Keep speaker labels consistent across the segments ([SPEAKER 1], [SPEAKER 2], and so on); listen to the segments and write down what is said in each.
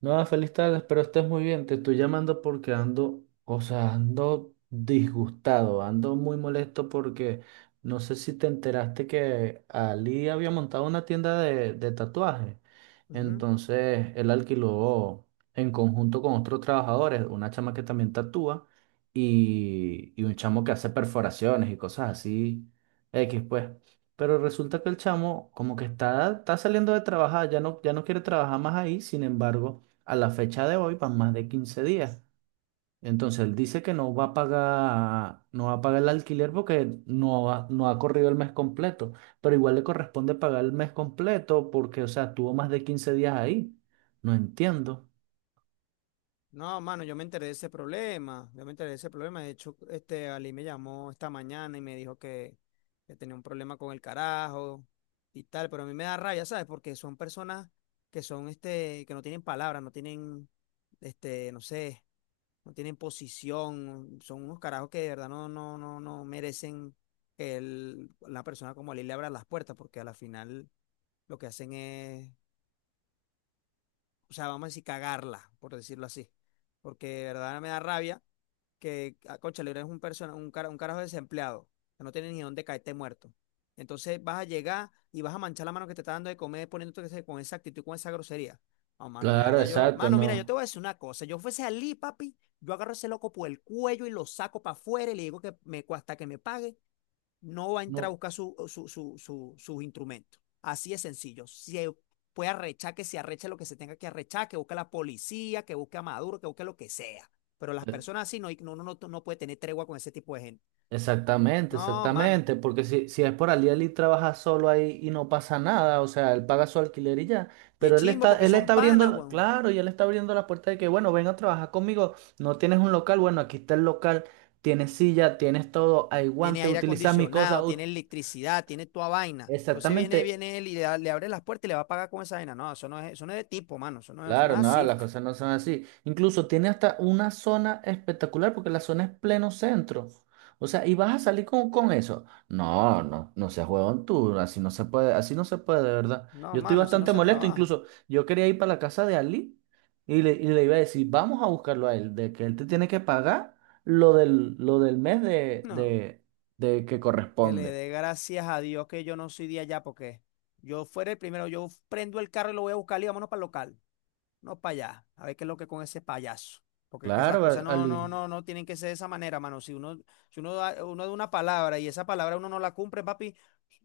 [SPEAKER 1] No, feliz tarde, espero estés muy bien. Te estoy llamando porque ando, o sea, ando disgustado, ando muy molesto porque no sé si te enteraste que Ali había montado una tienda de tatuajes.
[SPEAKER 2] Ujú.
[SPEAKER 1] Entonces, él alquiló en conjunto con otros trabajadores, una chama que también tatúa y un chamo que hace perforaciones y cosas así, X pues. Pero resulta que el chamo como que está saliendo de trabajar, ya no quiere trabajar más ahí, sin embargo a la fecha de hoy van más de 15 días. Entonces él dice que no va a pagar, no va a pagar el alquiler porque no ha corrido el mes completo, pero igual le corresponde pagar el mes completo porque, o sea, tuvo más de 15 días ahí. No entiendo.
[SPEAKER 2] No, mano, yo me enteré de ese problema. Yo me enteré de ese problema. De hecho, este Ali me llamó esta mañana y me dijo que tenía un problema con el carajo y tal. Pero a mí me da rabia, ¿sabes? Porque son personas que son este, que no tienen palabras, no tienen, este, no sé, no tienen posición. Son unos carajos que de verdad no, no, no, no merecen que la persona como Ali le abra las puertas, porque a la final lo que hacen es, o sea, vamos a decir, cagarla, por decirlo así. Porque de verdad me da rabia que, ah, cónchale, eres un carajo desempleado, que no tienes ni dónde caerte muerto. Entonces vas a llegar y vas a manchar la mano que te está dando de comer poniéndote con esa actitud, con esa grosería. No, mano, de
[SPEAKER 1] Claro,
[SPEAKER 2] verdad, yo,
[SPEAKER 1] exacto,
[SPEAKER 2] mano, mira, yo te
[SPEAKER 1] no,
[SPEAKER 2] voy a decir una cosa. Yo fuese Ali, papi, yo agarro a ese loco por el cuello y lo saco para afuera y le digo que hasta que me pague, no va a entrar a
[SPEAKER 1] no.
[SPEAKER 2] buscar sus instrumentos. Así es sencillo. Si puede arrechar, que se arreche lo que se tenga que arrechar, que busque a la policía, que busque a Maduro, que busque lo que sea. Pero las personas así no, no, no, no puede tener tregua con ese tipo de gente.
[SPEAKER 1] Exactamente,
[SPEAKER 2] No, mano.
[SPEAKER 1] exactamente, porque si es por Aliel y trabaja solo ahí y no pasa nada, o sea, él paga su alquiler y ya,
[SPEAKER 2] Y es
[SPEAKER 1] pero
[SPEAKER 2] chimbo porque
[SPEAKER 1] él
[SPEAKER 2] son
[SPEAKER 1] está abriendo,
[SPEAKER 2] panas, weón.
[SPEAKER 1] claro, y él está abriendo la puerta de que, bueno, ven a trabajar conmigo, no tienes un local, bueno, aquí está el local, tienes silla, tienes todo, hay
[SPEAKER 2] Tiene
[SPEAKER 1] guantes,
[SPEAKER 2] aire
[SPEAKER 1] utilizas mi cosa,
[SPEAKER 2] acondicionado, tiene electricidad, tiene toda vaina. Entonces viene,
[SPEAKER 1] exactamente.
[SPEAKER 2] viene él y le abre las puertas y le va a pagar con esa vaina. No, eso no es de tipo, mano. Eso no
[SPEAKER 1] Claro,
[SPEAKER 2] es
[SPEAKER 1] no,
[SPEAKER 2] así.
[SPEAKER 1] las cosas no son así. Incluso tiene hasta una zona espectacular porque la zona es pleno centro. O sea, y vas a salir con eso. No, no, no seas huevón tú, así no se puede, así no se puede, de verdad.
[SPEAKER 2] No,
[SPEAKER 1] Yo estoy
[SPEAKER 2] mano, así no
[SPEAKER 1] bastante
[SPEAKER 2] se
[SPEAKER 1] molesto,
[SPEAKER 2] trabaja.
[SPEAKER 1] incluso yo quería ir para la casa de Ali y le iba a decir, vamos a buscarlo a él, de que él te tiene que pagar lo lo del mes
[SPEAKER 2] No.
[SPEAKER 1] de que
[SPEAKER 2] Que le
[SPEAKER 1] corresponde.
[SPEAKER 2] dé gracias a Dios que yo no soy de allá, porque yo fuera el primero, yo prendo el carro y lo voy a buscar y vámonos para el local, no para allá, a ver qué es lo que con ese payaso. Porque es que las cosas
[SPEAKER 1] Claro,
[SPEAKER 2] no, no,
[SPEAKER 1] Ali.
[SPEAKER 2] no, no tienen que ser de esa manera, mano. Si uno da una palabra y esa palabra uno no la cumple, papi,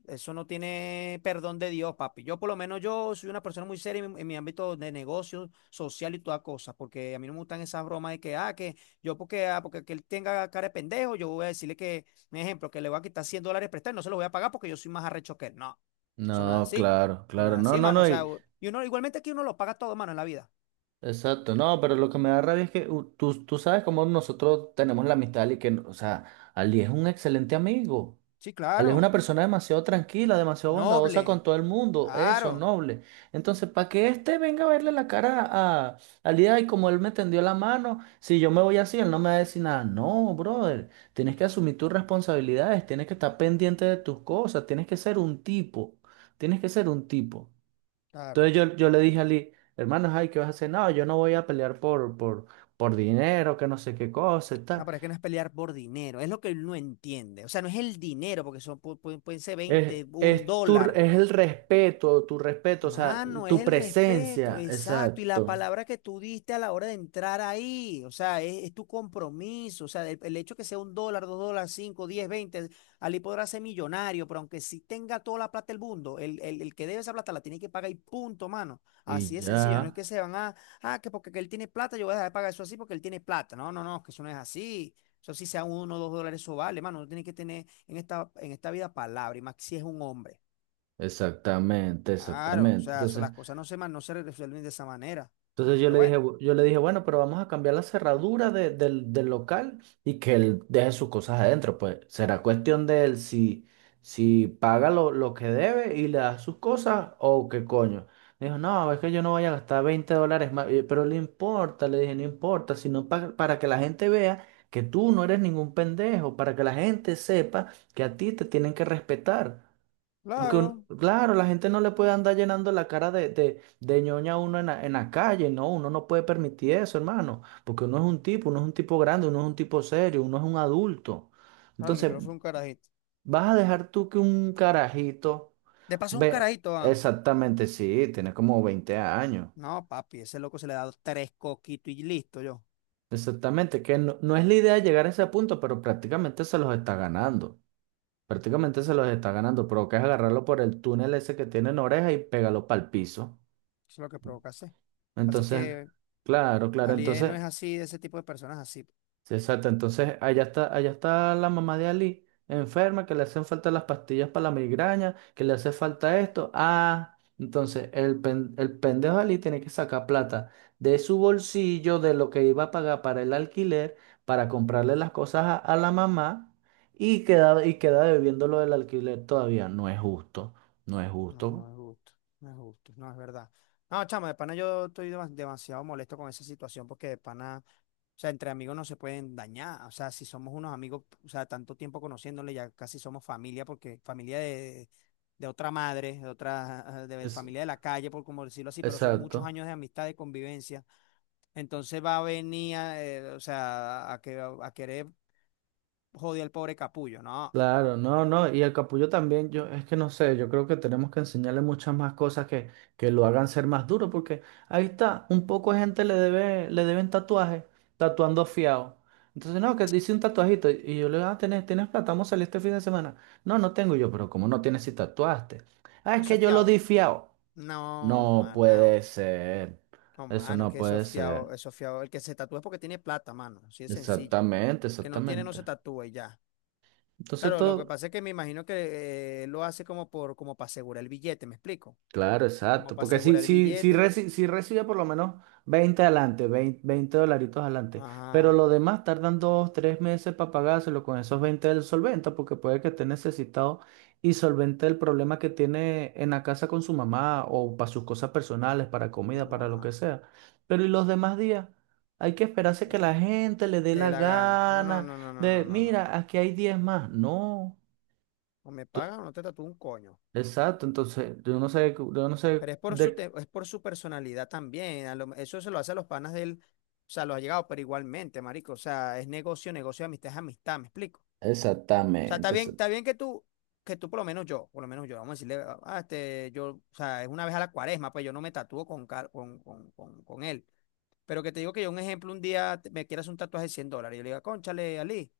[SPEAKER 2] eso no tiene perdón de Dios, papi. Yo por lo menos yo soy una persona muy seria en mi ámbito de negocio, social y toda cosa, porque a mí no me gustan esas bromas de que, ah, que yo porque, ah, porque que él tenga cara de pendejo, yo voy a decirle que, un ejemplo, que le voy a quitar $100 prestados y no se los voy a pagar porque yo soy más arrecho que él. No, eso no es
[SPEAKER 1] No,
[SPEAKER 2] así.
[SPEAKER 1] claro,
[SPEAKER 2] Eso no
[SPEAKER 1] claro,
[SPEAKER 2] es
[SPEAKER 1] no,
[SPEAKER 2] así,
[SPEAKER 1] no,
[SPEAKER 2] mano.
[SPEAKER 1] no.
[SPEAKER 2] O sea, y uno, igualmente aquí uno lo paga todo, mano, en la vida.
[SPEAKER 1] Exacto, no, pero lo que me da rabia es que tú, tú sabes cómo nosotros tenemos la amistad y que, o sea, Ali es un excelente amigo.
[SPEAKER 2] Sí,
[SPEAKER 1] Ali es una
[SPEAKER 2] claro.
[SPEAKER 1] persona demasiado tranquila, demasiado bondadosa
[SPEAKER 2] Noble.
[SPEAKER 1] con todo el mundo, eso,
[SPEAKER 2] Claro.
[SPEAKER 1] noble. Entonces, para que este venga a verle la cara a Ali, y como él me tendió la mano, si yo me voy así, él no me va a decir nada. No, brother, tienes que asumir tus responsabilidades, tienes que estar pendiente de tus cosas, tienes que ser un tipo, tienes que ser un tipo.
[SPEAKER 2] Claro.
[SPEAKER 1] Entonces yo le dije a Lee, hermanos, ay, ¿qué vas a hacer? No, yo no voy a pelear por dinero, que no sé qué cosa y
[SPEAKER 2] No,
[SPEAKER 1] tal.
[SPEAKER 2] pero es que no es pelear por dinero, es lo que él no entiende. O sea, no es el dinero, porque pueden ser 20, un dólar.
[SPEAKER 1] Es el respeto, tu respeto, o sea,
[SPEAKER 2] Mano, es
[SPEAKER 1] tu
[SPEAKER 2] el respeto,
[SPEAKER 1] presencia,
[SPEAKER 2] exacto, y la
[SPEAKER 1] exacto.
[SPEAKER 2] palabra que tú diste a la hora de entrar ahí, o sea, es tu compromiso, o sea, el hecho que sea $1, $2, cinco, diez, veinte, Ali podrá ser millonario, pero aunque sí tenga toda la plata del mundo, el que debe esa plata la tiene que pagar y punto, mano,
[SPEAKER 1] Y
[SPEAKER 2] así es sencillo, no es
[SPEAKER 1] ya,
[SPEAKER 2] que se van a, ah, que porque que él tiene plata, yo voy a dejar de pagar eso así porque él tiene plata, no, no, no, que eso no es así, eso sí sea uno o dos dólares, eso vale, mano, uno tiene que tener en esta vida palabra, y más si es un hombre.
[SPEAKER 1] exactamente,
[SPEAKER 2] Claro, o
[SPEAKER 1] exactamente.
[SPEAKER 2] sea,
[SPEAKER 1] Entonces,
[SPEAKER 2] las cosas no se resuelven de esa manera.
[SPEAKER 1] entonces yo
[SPEAKER 2] Pero
[SPEAKER 1] le dije,
[SPEAKER 2] bueno,
[SPEAKER 1] "Bu-" yo le dije, bueno, pero vamos a cambiar la cerradura del, del local y que él deje sus cosas adentro. Pues será cuestión de él si, si paga lo que debe y le da sus cosas o qué coño. Me dijo, no, es que yo no voy a gastar 20 dólares más. Y yo, pero le importa, le dije, no importa, sino para que la gente vea que tú no eres ningún pendejo, para que la gente sepa que a ti te tienen que respetar. Porque,
[SPEAKER 2] claro,
[SPEAKER 1] claro, la gente no le puede andar llenando la cara de ñoña a uno en la calle, no, uno no puede permitir eso, hermano, porque uno es un tipo, uno es un tipo grande, uno es un tipo serio, uno es un adulto.
[SPEAKER 2] claro,
[SPEAKER 1] Entonces,
[SPEAKER 2] Nicolás fue un carajito.
[SPEAKER 1] ¿vas a dejar tú que un carajito
[SPEAKER 2] De paso, un
[SPEAKER 1] ve?
[SPEAKER 2] carajito, ah.
[SPEAKER 1] Exactamente, sí, tiene como 20 años.
[SPEAKER 2] No, papi, ese loco se le ha dado tres coquitos y listo, yo.
[SPEAKER 1] Exactamente, que no, no es la idea llegar a ese punto, pero prácticamente se los está ganando. Prácticamente se los está ganando, pero que es agarrarlo por el túnel ese que tiene en oreja y pégalo para el piso.
[SPEAKER 2] Eso es lo que provoca hacer. Así
[SPEAKER 1] Entonces,
[SPEAKER 2] que
[SPEAKER 1] claro, claro,
[SPEAKER 2] Alié no
[SPEAKER 1] entonces,
[SPEAKER 2] es así, de ese tipo de personas así.
[SPEAKER 1] sí, exacto, entonces allá está la mamá de Ali, enferma, que le hacen falta las pastillas para la migraña, que le hace falta esto. Ah, entonces el, el pendejo de Ali tiene que sacar plata de su bolsillo, de lo que iba a pagar para el alquiler, para comprarle las cosas a la mamá y queda debiendo lo del alquiler todavía. No es justo, no es
[SPEAKER 2] No, no
[SPEAKER 1] justo.
[SPEAKER 2] es justo, no es justo, no es verdad. No, chama, de pana yo estoy demasiado molesto con esa situación porque de pana. O sea, entre amigos no se pueden dañar. O sea, si somos unos amigos, o sea, tanto tiempo conociéndole, ya casi somos familia, porque familia de otra madre, de
[SPEAKER 1] Es,
[SPEAKER 2] familia de la calle, por como decirlo así, pero son muchos
[SPEAKER 1] exacto.
[SPEAKER 2] años de amistad, de convivencia. Entonces va a venir, o sea, a querer joder al pobre capullo. No,
[SPEAKER 1] Claro, no, no, y el capullo también, yo es que no sé, yo creo que tenemos que enseñarle muchas más cosas que lo hagan ser más duro, porque ahí está, un poco de gente le debe, le deben tatuajes, tatuando fiado. Entonces, no, que dice un tatuajito, y yo le digo, ah, ¿tienes, tienes plata? Vamos a salir este fin de semana. No, no tengo. Y yo, pero ¿cómo no tienes si tatuaste? Ah, es
[SPEAKER 2] eso
[SPEAKER 1] que
[SPEAKER 2] es
[SPEAKER 1] yo lo
[SPEAKER 2] fiado.
[SPEAKER 1] di fiado.
[SPEAKER 2] No,
[SPEAKER 1] No
[SPEAKER 2] mano.
[SPEAKER 1] puede ser,
[SPEAKER 2] No,
[SPEAKER 1] eso
[SPEAKER 2] mano, es
[SPEAKER 1] no
[SPEAKER 2] que eso es
[SPEAKER 1] puede ser.
[SPEAKER 2] fiado, eso es fiado. El que se tatúa es porque tiene plata, mano. Así de sencillo.
[SPEAKER 1] Exactamente,
[SPEAKER 2] Que no tiene, no
[SPEAKER 1] exactamente.
[SPEAKER 2] se tatúa y ya.
[SPEAKER 1] Entonces
[SPEAKER 2] Claro, lo que
[SPEAKER 1] todo,
[SPEAKER 2] pasa es que me imagino que lo hace como para asegurar el billete, ¿me explico?
[SPEAKER 1] claro,
[SPEAKER 2] Como
[SPEAKER 1] exacto.
[SPEAKER 2] para
[SPEAKER 1] Porque
[SPEAKER 2] asegurar el billete.
[SPEAKER 1] si recibe por lo menos 20 adelante, 20 dolaritos adelante, pero
[SPEAKER 2] Ajá,
[SPEAKER 1] lo demás tardan dos, tres meses para pagárselo con esos 20 del solvente, porque puede que esté necesitado y solvente el problema que tiene en la casa con su mamá o para sus cosas personales, para comida, para lo que
[SPEAKER 2] ajá,
[SPEAKER 1] sea. Pero ¿y los demás días? Hay que
[SPEAKER 2] no,
[SPEAKER 1] esperarse que la
[SPEAKER 2] claro.
[SPEAKER 1] gente le dé
[SPEAKER 2] Le dé
[SPEAKER 1] la
[SPEAKER 2] la gana. No, no,
[SPEAKER 1] gana
[SPEAKER 2] no, no, no, no,
[SPEAKER 1] de,
[SPEAKER 2] no, no.
[SPEAKER 1] mira, aquí hay 10 más. No.
[SPEAKER 2] O me
[SPEAKER 1] Entonces,
[SPEAKER 2] pagan o no te tatúo un coño.
[SPEAKER 1] exacto, entonces yo no sé
[SPEAKER 2] Pero es por su
[SPEAKER 1] de,
[SPEAKER 2] te- es por su personalidad también. Eso se lo hace a los panas de él. O sea, lo ha llegado, pero igualmente, marico. O sea, es negocio, negocio, amistad es amistad, ¿me explico? O sea,
[SPEAKER 1] exactamente. Eso-
[SPEAKER 2] está bien que tú por lo menos yo, por lo menos yo, vamos a decirle, ah, ah, este, yo, o sea, es una vez a la cuaresma, pues yo no me tatúo con, car- con él. Pero que te digo que yo, un ejemplo, un día me quieras un tatuaje de $100. Yo le digo, cónchale, Ali,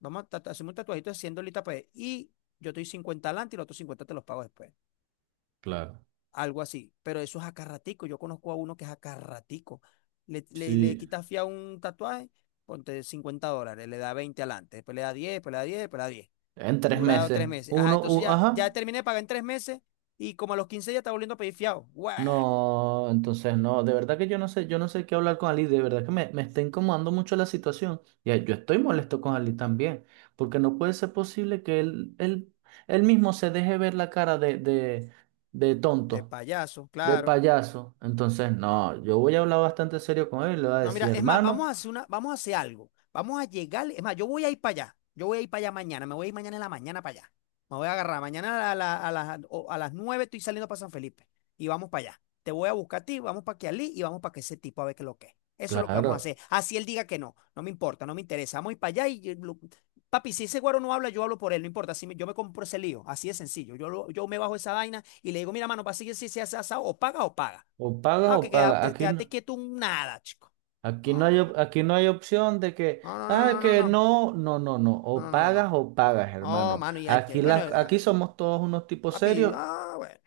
[SPEAKER 2] hacemos un tatuajito de 100 dolitas, pues, y yo estoy 50 adelante y los otros 50 te los pago después.
[SPEAKER 1] claro.
[SPEAKER 2] Algo así. Pero eso es acarratico. Yo conozco a uno que es acarratico. Le
[SPEAKER 1] Sí,
[SPEAKER 2] quitas fía un tatuaje, ponte $50, le da 20 adelante, después le da 10 después le da 10 después le da 10.
[SPEAKER 1] en
[SPEAKER 2] Y
[SPEAKER 1] tres
[SPEAKER 2] duraba
[SPEAKER 1] meses.
[SPEAKER 2] 3 meses. Ajá,
[SPEAKER 1] Uno,
[SPEAKER 2] entonces ya
[SPEAKER 1] ajá.
[SPEAKER 2] terminé de pagar en 3 meses y como a los 15 ya estaba volviendo a pedir fiado. ¡Guau!
[SPEAKER 1] No, entonces no, de verdad que yo no sé qué hablar con Ali, de verdad que me está incomodando mucho la situación. Y yo estoy molesto con Ali también, porque no puede ser posible que él, él mismo se deje ver la cara de
[SPEAKER 2] De
[SPEAKER 1] tonto,
[SPEAKER 2] payaso,
[SPEAKER 1] de
[SPEAKER 2] claro.
[SPEAKER 1] payaso. Entonces, no, yo voy a hablar bastante serio con él, le voy a
[SPEAKER 2] No, mira,
[SPEAKER 1] decir,
[SPEAKER 2] es más,
[SPEAKER 1] hermano,
[SPEAKER 2] vamos a hacer algo. Vamos a llegar, es más, yo voy a ir para allá. Yo voy a ir para allá mañana, me voy a ir mañana en la mañana para allá. Me voy a agarrar mañana a, la- a las, o- a las 9 estoy saliendo para San Felipe y vamos para allá. Te voy a buscar a ti, vamos para que Kialí y vamos para que ese tipo a ver qué es lo que es. Eso es lo que vamos a
[SPEAKER 1] claro,
[SPEAKER 2] hacer. Así él diga que no, no me importa, no me interesa. Vamos a ir para allá y papi, si ese güero no habla, yo hablo por él, no importa. Si me- Yo me compro ese lío, así de sencillo. Yo me bajo esa vaina y le digo, mira, mano, para seguir si se hace asado, o paga o paga.
[SPEAKER 1] o pagas
[SPEAKER 2] Ah,
[SPEAKER 1] o
[SPEAKER 2] que queda-
[SPEAKER 1] pagas.
[SPEAKER 2] te-
[SPEAKER 1] Aquí no.
[SPEAKER 2] quédate quieto un nada, chico.
[SPEAKER 1] Aquí no hay,
[SPEAKER 2] No,
[SPEAKER 1] aquí no hay opción de que,
[SPEAKER 2] no, no,
[SPEAKER 1] ah,
[SPEAKER 2] no, no,
[SPEAKER 1] que
[SPEAKER 2] no,
[SPEAKER 1] no,
[SPEAKER 2] no, no, no, no, no, no.
[SPEAKER 1] o pagas,
[SPEAKER 2] No,
[SPEAKER 1] hermano.
[SPEAKER 2] mano, y al
[SPEAKER 1] Aquí,
[SPEAKER 2] que, bueno,
[SPEAKER 1] las, aquí somos todos unos tipos
[SPEAKER 2] papi,
[SPEAKER 1] serios.
[SPEAKER 2] ah, bueno.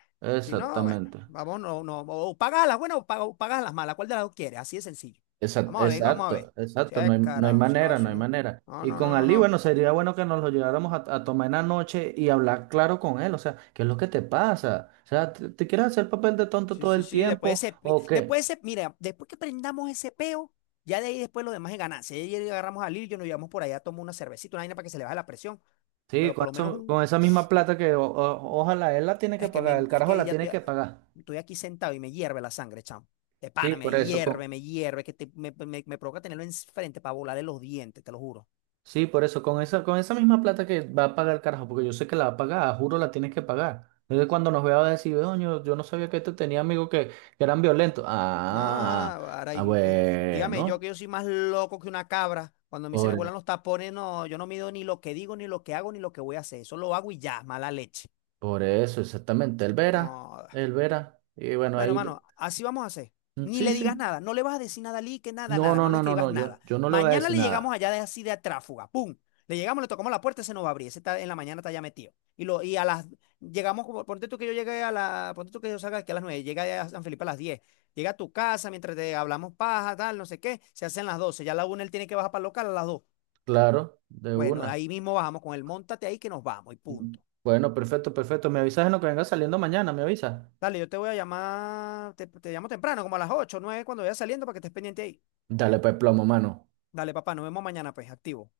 [SPEAKER 2] Si no, bueno,
[SPEAKER 1] Exactamente.
[SPEAKER 2] vamos, no, no, o pagas a las buenas o pagas, a las malas, ¿cuál de las dos quieres? Así de sencillo. Vamos a ver, vamos a ver.
[SPEAKER 1] Exacto,
[SPEAKER 2] Si
[SPEAKER 1] exacto, no
[SPEAKER 2] es
[SPEAKER 1] hay, no hay
[SPEAKER 2] carajo, si no,
[SPEAKER 1] manera, no
[SPEAKER 2] así
[SPEAKER 1] hay
[SPEAKER 2] no.
[SPEAKER 1] manera.
[SPEAKER 2] No,
[SPEAKER 1] Y
[SPEAKER 2] no, no,
[SPEAKER 1] con
[SPEAKER 2] no,
[SPEAKER 1] Ali,
[SPEAKER 2] no.
[SPEAKER 1] bueno, sería bueno que nos lo lleváramos a tomar en la noche y hablar claro con él, o sea, ¿qué es lo que te pasa? O sea, ¿te, te quieres hacer papel de tonto
[SPEAKER 2] Sí,
[SPEAKER 1] todo
[SPEAKER 2] sí,
[SPEAKER 1] el
[SPEAKER 2] sí, después
[SPEAKER 1] tiempo
[SPEAKER 2] ese, pi-
[SPEAKER 1] o qué?
[SPEAKER 2] después ese, mira, después que prendamos ese peo, ya de ahí después lo demás es ganancia. Y ayer agarramos a Lil, yo nos llevamos por allá, tomamos una cervecita, una vaina para que se le baje la presión,
[SPEAKER 1] Sí,
[SPEAKER 2] pero por
[SPEAKER 1] con
[SPEAKER 2] lo menos un
[SPEAKER 1] con esa misma plata que ojalá él la tiene que
[SPEAKER 2] Es que,
[SPEAKER 1] pagar,
[SPEAKER 2] me,
[SPEAKER 1] el
[SPEAKER 2] es
[SPEAKER 1] carajo
[SPEAKER 2] que
[SPEAKER 1] la
[SPEAKER 2] ya
[SPEAKER 1] tiene
[SPEAKER 2] estoy,
[SPEAKER 1] que
[SPEAKER 2] ah,
[SPEAKER 1] pagar.
[SPEAKER 2] estoy aquí sentado y me hierve la sangre, chamo. De
[SPEAKER 1] Sí,
[SPEAKER 2] pana,
[SPEAKER 1] por eso, con,
[SPEAKER 2] me hierve, que te- me- me provoca tenerlo enfrente para volarle los dientes, te lo juro.
[SPEAKER 1] sí, por eso, con esa misma plata que va a pagar el carajo, porque yo sé que la va a pagar, juro la tienes que pagar. Entonces cuando nos vea va a decir, "Oño, yo no sabía que este tenía amigos que eran violentos. Ah,
[SPEAKER 2] Ah,
[SPEAKER 1] ah,
[SPEAKER 2] ahora,
[SPEAKER 1] ah,
[SPEAKER 2] y dígame yo
[SPEAKER 1] bueno,
[SPEAKER 2] que yo soy más loco que una cabra. Cuando a mí se me
[SPEAKER 1] por,
[SPEAKER 2] vuelan los tapones, no, yo no mido ni lo que digo, ni lo que hago, ni lo que voy a hacer. Eso lo hago y ya, mala leche.
[SPEAKER 1] por eso, exactamente. Él verá,
[SPEAKER 2] No.
[SPEAKER 1] él verá. Y bueno,
[SPEAKER 2] Bueno,
[SPEAKER 1] ahí, ve-
[SPEAKER 2] mano, así vamos a hacer.
[SPEAKER 1] mm,
[SPEAKER 2] Ni
[SPEAKER 1] sí,
[SPEAKER 2] le digas
[SPEAKER 1] sí.
[SPEAKER 2] nada, no le vas a decir nada a Lee, que nada,
[SPEAKER 1] No,
[SPEAKER 2] nada,
[SPEAKER 1] no,
[SPEAKER 2] no le
[SPEAKER 1] no, no,
[SPEAKER 2] escribas
[SPEAKER 1] no, yo,
[SPEAKER 2] nada.
[SPEAKER 1] yo no le voy a
[SPEAKER 2] Mañana
[SPEAKER 1] decir
[SPEAKER 2] le llegamos
[SPEAKER 1] nada.
[SPEAKER 2] allá de así de Tráfuga, ¡pum! Le llegamos, le tocamos la puerta, se nos va a abrir, ese está en la mañana está ya metido. Y, lo, y a las, llegamos, Ponte tú que yo salga aquí a las 9, llega a San Felipe a las 10. Llega a tu casa mientras te hablamos paja, tal, no sé qué, se hacen las 12. Ya a la 1 él tiene que bajar para el local a las 2.
[SPEAKER 1] Claro, de
[SPEAKER 2] Bueno,
[SPEAKER 1] una.
[SPEAKER 2] ahí mismo bajamos con él, montate ahí que nos vamos y punto.
[SPEAKER 1] Bueno, perfecto, perfecto. Me avisas en lo que venga saliendo mañana, me avisas.
[SPEAKER 2] Dale, yo te voy a llamar, te llamo temprano, como a las 8, 9 cuando vaya saliendo para que estés pendiente ahí.
[SPEAKER 1] Dale pues plomo, mano.
[SPEAKER 2] Dale, papá, nos vemos mañana, pues, activo.